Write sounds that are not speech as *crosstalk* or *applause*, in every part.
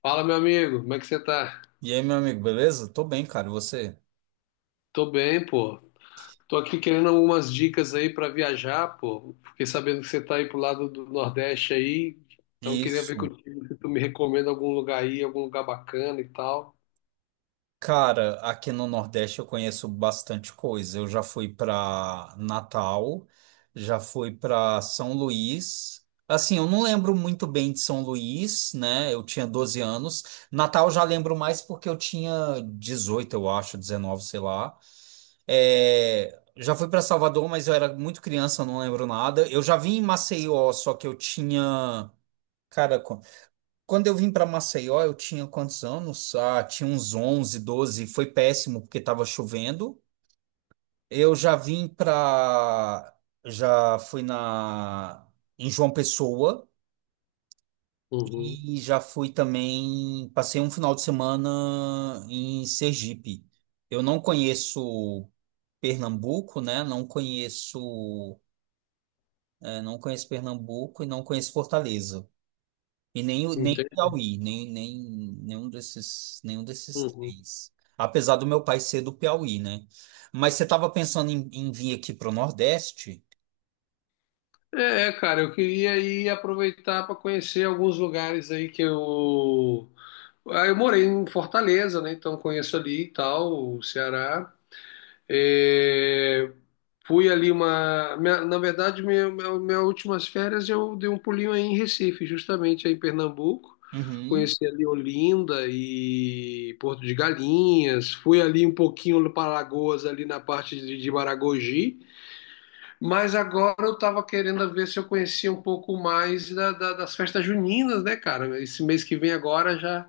Fala, meu amigo, como é que você tá? E aí, meu amigo, beleza? Tô bem, cara. E você? Tô bem, pô. Tô aqui querendo algumas dicas aí pra viajar, pô. Fiquei sabendo que você tá aí pro lado do Nordeste aí, então queria ver Isso. contigo se tu me recomenda algum lugar aí, algum lugar bacana e tal. Cara, aqui no Nordeste eu conheço bastante coisa. Eu já fui pra Natal, já fui pra São Luís. Assim, eu não lembro muito bem de São Luís, né? Eu tinha 12 anos. Natal eu já lembro mais porque eu tinha 18, eu acho, 19, sei lá. É, já fui para Salvador, mas eu era muito criança, eu não lembro nada. Eu já vim em Maceió, só que eu tinha. Cara, quando eu vim para Maceió, eu tinha quantos anos? Ah, tinha uns 11, 12. Foi péssimo porque estava chovendo. Eu já vim para. Já fui na. Em João Pessoa Uhum. e já fui também. Passei um final de semana em Sergipe. Eu não conheço Pernambuco, né? Não conheço. Não conheço Pernambuco e não conheço Fortaleza. E nem, nem o Entendi. Piauí, nem, nem, nenhum desses Uhum. três. Apesar do meu pai ser do Piauí, né? Mas você estava pensando em vir aqui para o Nordeste? É, cara, eu queria aí aproveitar para conhecer alguns lugares aí que eu. Ah, eu morei em Fortaleza, né? Então conheço ali e tal, o Ceará. É, fui ali uma. Na verdade, minhas últimas férias eu dei um pulinho aí em Recife, justamente aí em Pernambuco. Uhum. Conheci ali Olinda e Porto de Galinhas. Fui ali um pouquinho para Alagoas, ali na parte de Maragogi. Mas agora eu estava querendo ver se eu conhecia um pouco mais das festas juninas, né, cara? Esse mês que vem agora já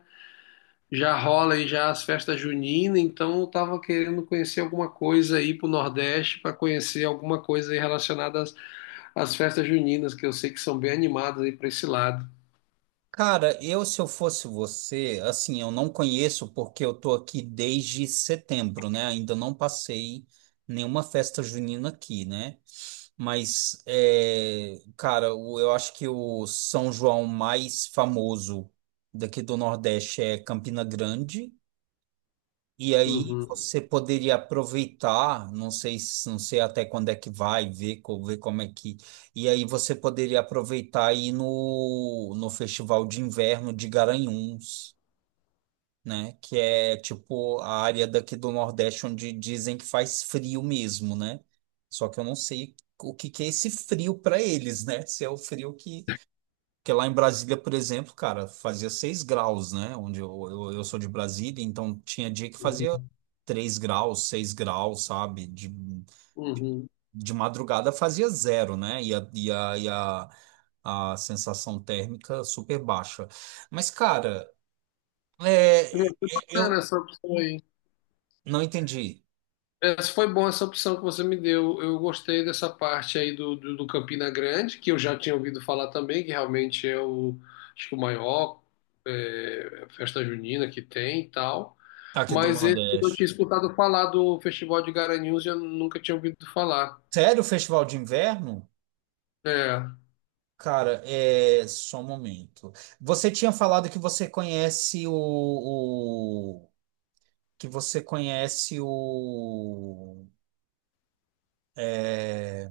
já rola aí já as festas juninas, então eu tava querendo conhecer alguma coisa aí pro Nordeste para conhecer alguma coisa aí relacionada às festas juninas, que eu sei que são bem animadas aí para esse lado. Cara, se eu fosse você, assim, eu não conheço porque eu tô aqui desde setembro, né? Ainda não passei nenhuma festa junina aqui, né? Mas, é, cara, eu acho que o São João mais famoso daqui do Nordeste é Campina Grande. E aí Uhum. você poderia aproveitar, não sei, não sei até quando é que vai, ver, ver como é que. E aí você poderia aproveitar e ir no Festival de Inverno de Garanhuns, né? Que é tipo a área daqui do Nordeste onde dizem que faz frio mesmo, né? Só que eu não sei o que que é esse frio para eles, né? Se é o frio que porque lá em Brasília, por exemplo, cara, fazia 6 graus, né? Onde eu sou de Brasília, então tinha dia que fazia Uhum. 3 graus, 6 graus, sabe? De, Uhum. de madrugada fazia 0, né? A sensação térmica super baixa. Mas, cara, é, é, Foi é, eu bacana essa opção aí. não entendi Essa foi boa essa opção que você me deu. Eu gostei dessa parte aí do Campina Grande, que eu já tinha ouvido falar também, que realmente é o, acho que o maior é, festa junina que tem e tal. aqui do Mas esse eu não Nordeste. tinha escutado falar do Festival de Garanhuns e eu nunca tinha ouvido falar. Sério, o festival de inverno? É, Cara, é só um momento. Você tinha falado que você conhece o, que você conhece o. é,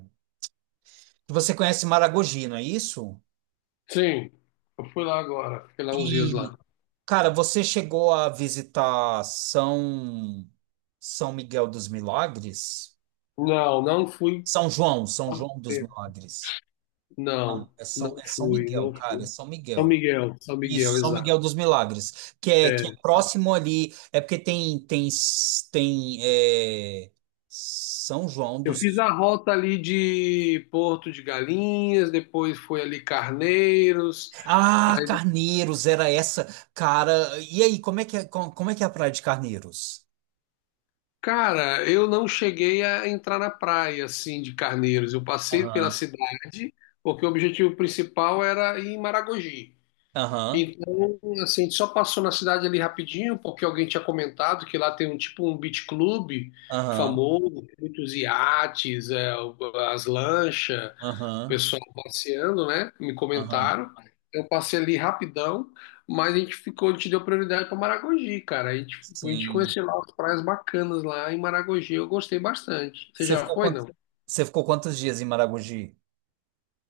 que você conhece Maragogi, não é isso? sim, eu fui lá agora, fiquei lá uns dias E, lá. cara, você chegou a visitar São Miguel dos Milagres? Não, não fui. São João dos Milagres. Não, Não, é não São, é São fui, Miguel, não cara, é fui. São São Miguel. Miguel, São Isso, Miguel, São exato. Miguel dos Milagres, que é É. próximo ali, é porque tem, tem, é, São João Eu fiz dos. a rota ali de Porto de Galinhas, depois foi ali Carneiros. Ah, Aí, Carneiros, era essa. Cara, e aí, como é que é, como, é que é a Praia de Carneiros? cara, eu não cheguei a entrar na praia assim de Carneiros. Eu passei pela Aham, cidade, porque o objetivo principal era ir em Maragogi. aham, Então, assim, a gente só passou na cidade ali rapidinho, porque alguém tinha comentado que lá tem um tipo um beach club aham, famoso, tem muitos iates, é, as lanchas. O aham, pessoal passeando, né? Me aham. comentaram. Eu passei ali rapidão, mas a gente ficou, a gente deu prioridade para Maragogi, cara. A gente Sim. conheceu lá as praias bacanas lá em Maragogi, eu gostei bastante. Você Você já ficou foi, quant... não? Você ficou quantos dias em Maragogi?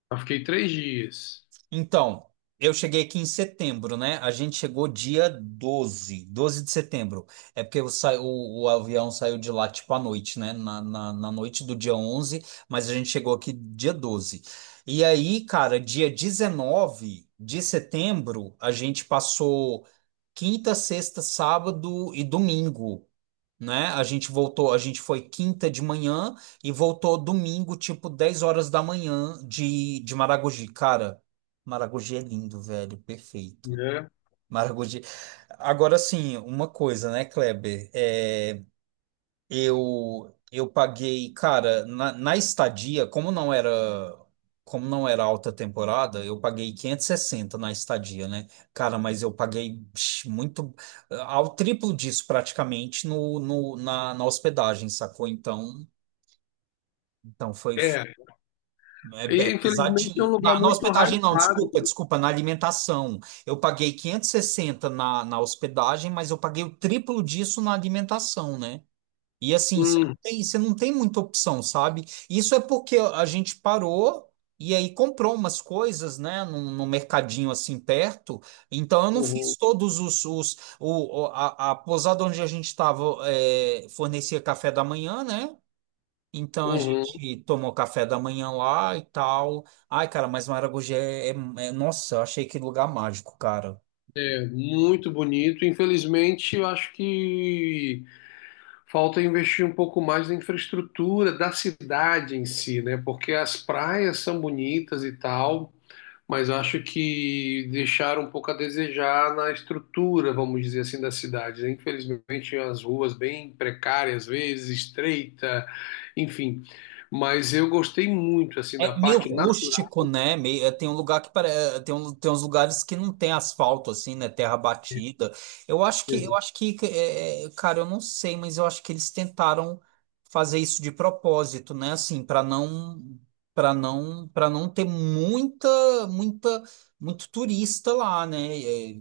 Eu fiquei 3 dias, Então, eu cheguei aqui em setembro, né? A gente chegou dia doze de setembro. É porque o avião saiu de lá tipo à noite, né? Na noite do dia 11, mas a gente chegou aqui dia 12. E aí, cara, dia 19 de setembro, a gente passou quinta, sexta, sábado e domingo, né? A gente voltou, a gente foi quinta de manhã e voltou domingo, tipo 10 horas da manhã de Maragogi. Cara, Maragogi é lindo, velho, perfeito. né? Maragogi. Agora sim, uma coisa, né, Kleber? Eu paguei, cara, na estadia, como não era alta temporada, eu paguei 560 na estadia, né? Cara, mas eu paguei muito ao triplo disso praticamente no, no na, na hospedagem, sacou? Então foi. É, É, é e infelizmente é um pesadinho. lugar Na muito hospedagem, não, desculpa, hypado. desculpa, na alimentação. Eu paguei 560 na hospedagem, mas eu paguei o triplo disso na alimentação, né? E assim, Hum, você não tem muita opção, sabe? Isso é porque a gente parou e aí comprou umas coisas, né, num mercadinho assim perto. Então eu não uhum, fiz todos os o, a pousada onde a gente estava fornecia café da manhã, né? Então a uhum. gente tomou café da manhã lá e tal. Ai, cara, mas Maragogi é, nossa, eu achei que lugar mágico, cara. É muito bonito. Infelizmente, eu acho que falta investir um pouco mais na infraestrutura da cidade em si, né? Porque as praias são bonitas e tal, mas acho que deixaram um pouco a desejar na estrutura, vamos dizer assim, da cidade, né? Infelizmente, as ruas bem precárias, às vezes estreita, enfim. Mas eu gostei muito assim da É meio parte natural, rústico, né? Meio, tem um lugar que tem uns lugares que não tem asfalto assim, né? Terra batida. Eu acho que é, cara, eu não sei, mas eu acho que eles tentaram fazer isso de propósito, né? Assim, para não ter muita muita muito turista lá, né? É,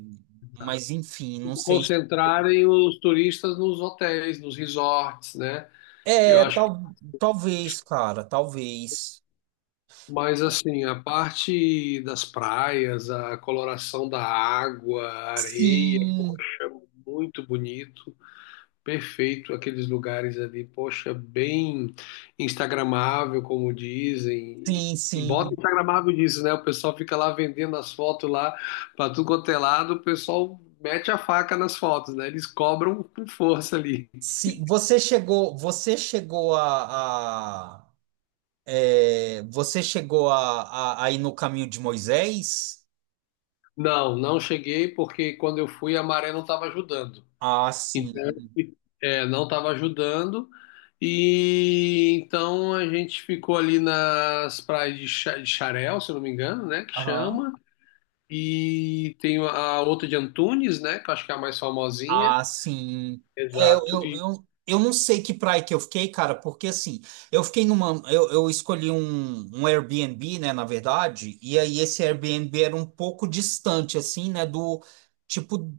mas enfim, não sei. concentrarem os turistas nos hotéis, nos resorts, né? Eu É, acho. tal, talvez, cara, talvez. Mas assim, a parte das praias, a coloração da água, a areia, Sim, poxa, muito bonito, perfeito aqueles lugares ali, poxa, bem instagramável, como dizem. sim, E bota sim. instagramável disso, né? O pessoal fica lá vendendo as fotos lá para tudo quanto é lado, o pessoal mete a faca nas fotos, né? Eles cobram com força ali. Sim, você chegou a ir no caminho de Moisés? Não, não cheguei porque quando eu fui a maré não estava ajudando. Ah, sim. Então, é, não estava ajudando. E então a gente ficou ali nas praias de Xarel, se eu não me engano, né? Que Aham. chama. E tem a outra de Antunes, né? Que eu acho que é a mais famosinha. Ah, sim. É, eu, Exato. eu, E eu, eu não sei que praia que eu fiquei, cara, porque assim, eu fiquei numa, eu escolhi um Airbnb, né, na verdade, e aí esse Airbnb era um pouco distante, assim, né, do tipo.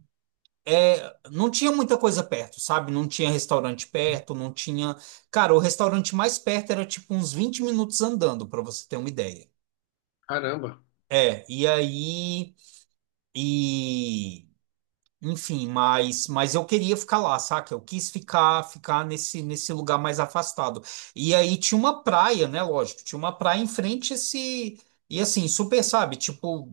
É, não tinha muita coisa perto, sabe? Não tinha restaurante perto, não tinha. Cara, o restaurante mais perto era tipo uns 20 minutos andando, pra você ter uma ideia. caramba, É, e aí. E. Enfim, mas eu queria ficar lá, saca? Eu quis ficar nesse lugar mais afastado. E aí tinha uma praia, né? Lógico, tinha uma praia em frente a esse. E assim, super, sabe? Tipo,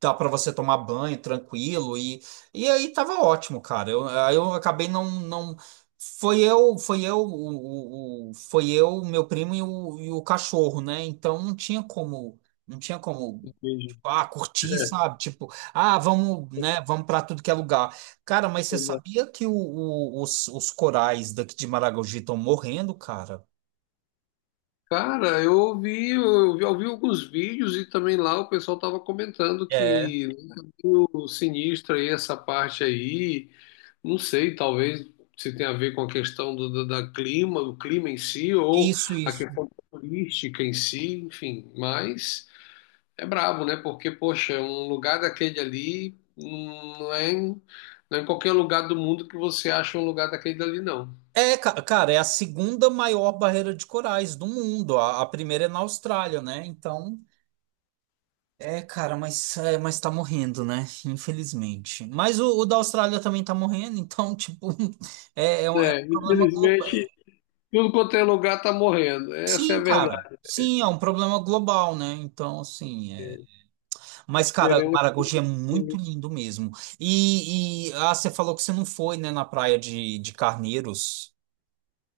dá para você tomar banho tranquilo. E aí tava ótimo, cara. Aí eu acabei não, não. Foi eu, meu primo e e o cachorro, né? Então não tinha como entendi. Curtir, É, sabe? Tipo, vamos, né, vamos para tudo que é lugar. Cara, mas você exato. sabia que os corais daqui de Maragogi estão morrendo, cara? Cara, eu ouvi, eu vi alguns vídeos e também lá o pessoal tava comentando É. que o sinistro aí, essa parte aí. Não sei, talvez se tenha a ver com a questão da clima, do clima em si, ou Isso, a isso. questão turística em si, enfim. Mas é brabo, né? Porque, poxa, um lugar daquele ali não é em qualquer lugar do mundo que você acha um lugar daquele ali, não. É, cara, é a segunda maior barreira de corais do mundo. A primeira é na Austrália, né? Então, é, cara, mas tá morrendo, né? Infelizmente. Mas o da Austrália também tá morrendo, então, tipo, *laughs* é, é um É, problema global. infelizmente, tudo quanto é lugar tá morrendo. Essa é a Sim, cara. verdade. Sim, é um problema global, né? Então, assim. Mas, cara, Esperemos. Maragogi é muito lindo mesmo. Você falou que você não foi, né, na praia de Carneiros.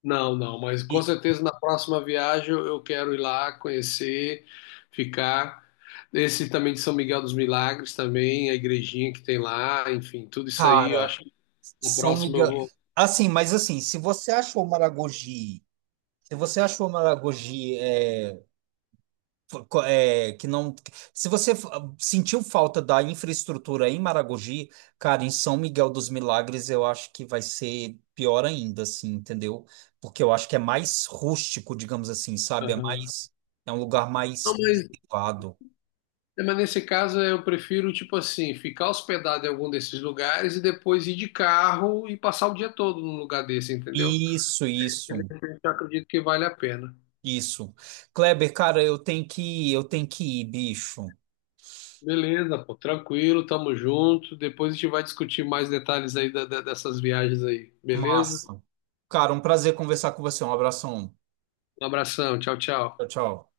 Não, não, mas com E, certeza na próxima viagem eu quero ir lá conhecer, ficar. Esse também de São Miguel dos Milagres também, a igrejinha que tem lá, enfim, tudo isso aí eu cara, acho que na São próxima eu Miguel. vou. Assim, mas assim, se você achou Maragogi. Que não. Se você sentiu falta da infraestrutura em Maragogi, cara, em São Miguel dos Milagres eu acho que vai ser pior ainda, assim, entendeu? Porque eu acho que é mais rústico, digamos assim, sabe? Aham. É um lugar Não, mais privado. mas nesse caso eu prefiro, tipo assim, ficar hospedado em algum desses lugares e depois ir de carro e passar o dia todo num lugar desse, entendeu? Isso, Eu isso, acredito que vale a pena. isso. Kleber, cara, eu tenho que ir, bicho. Beleza, pô, tranquilo, tamo junto. Depois a gente vai discutir mais detalhes aí dessas viagens aí, beleza? Massa. Cara, um prazer conversar com você. Um abração. Um abração, tchau, tchau. Tchau, tchau.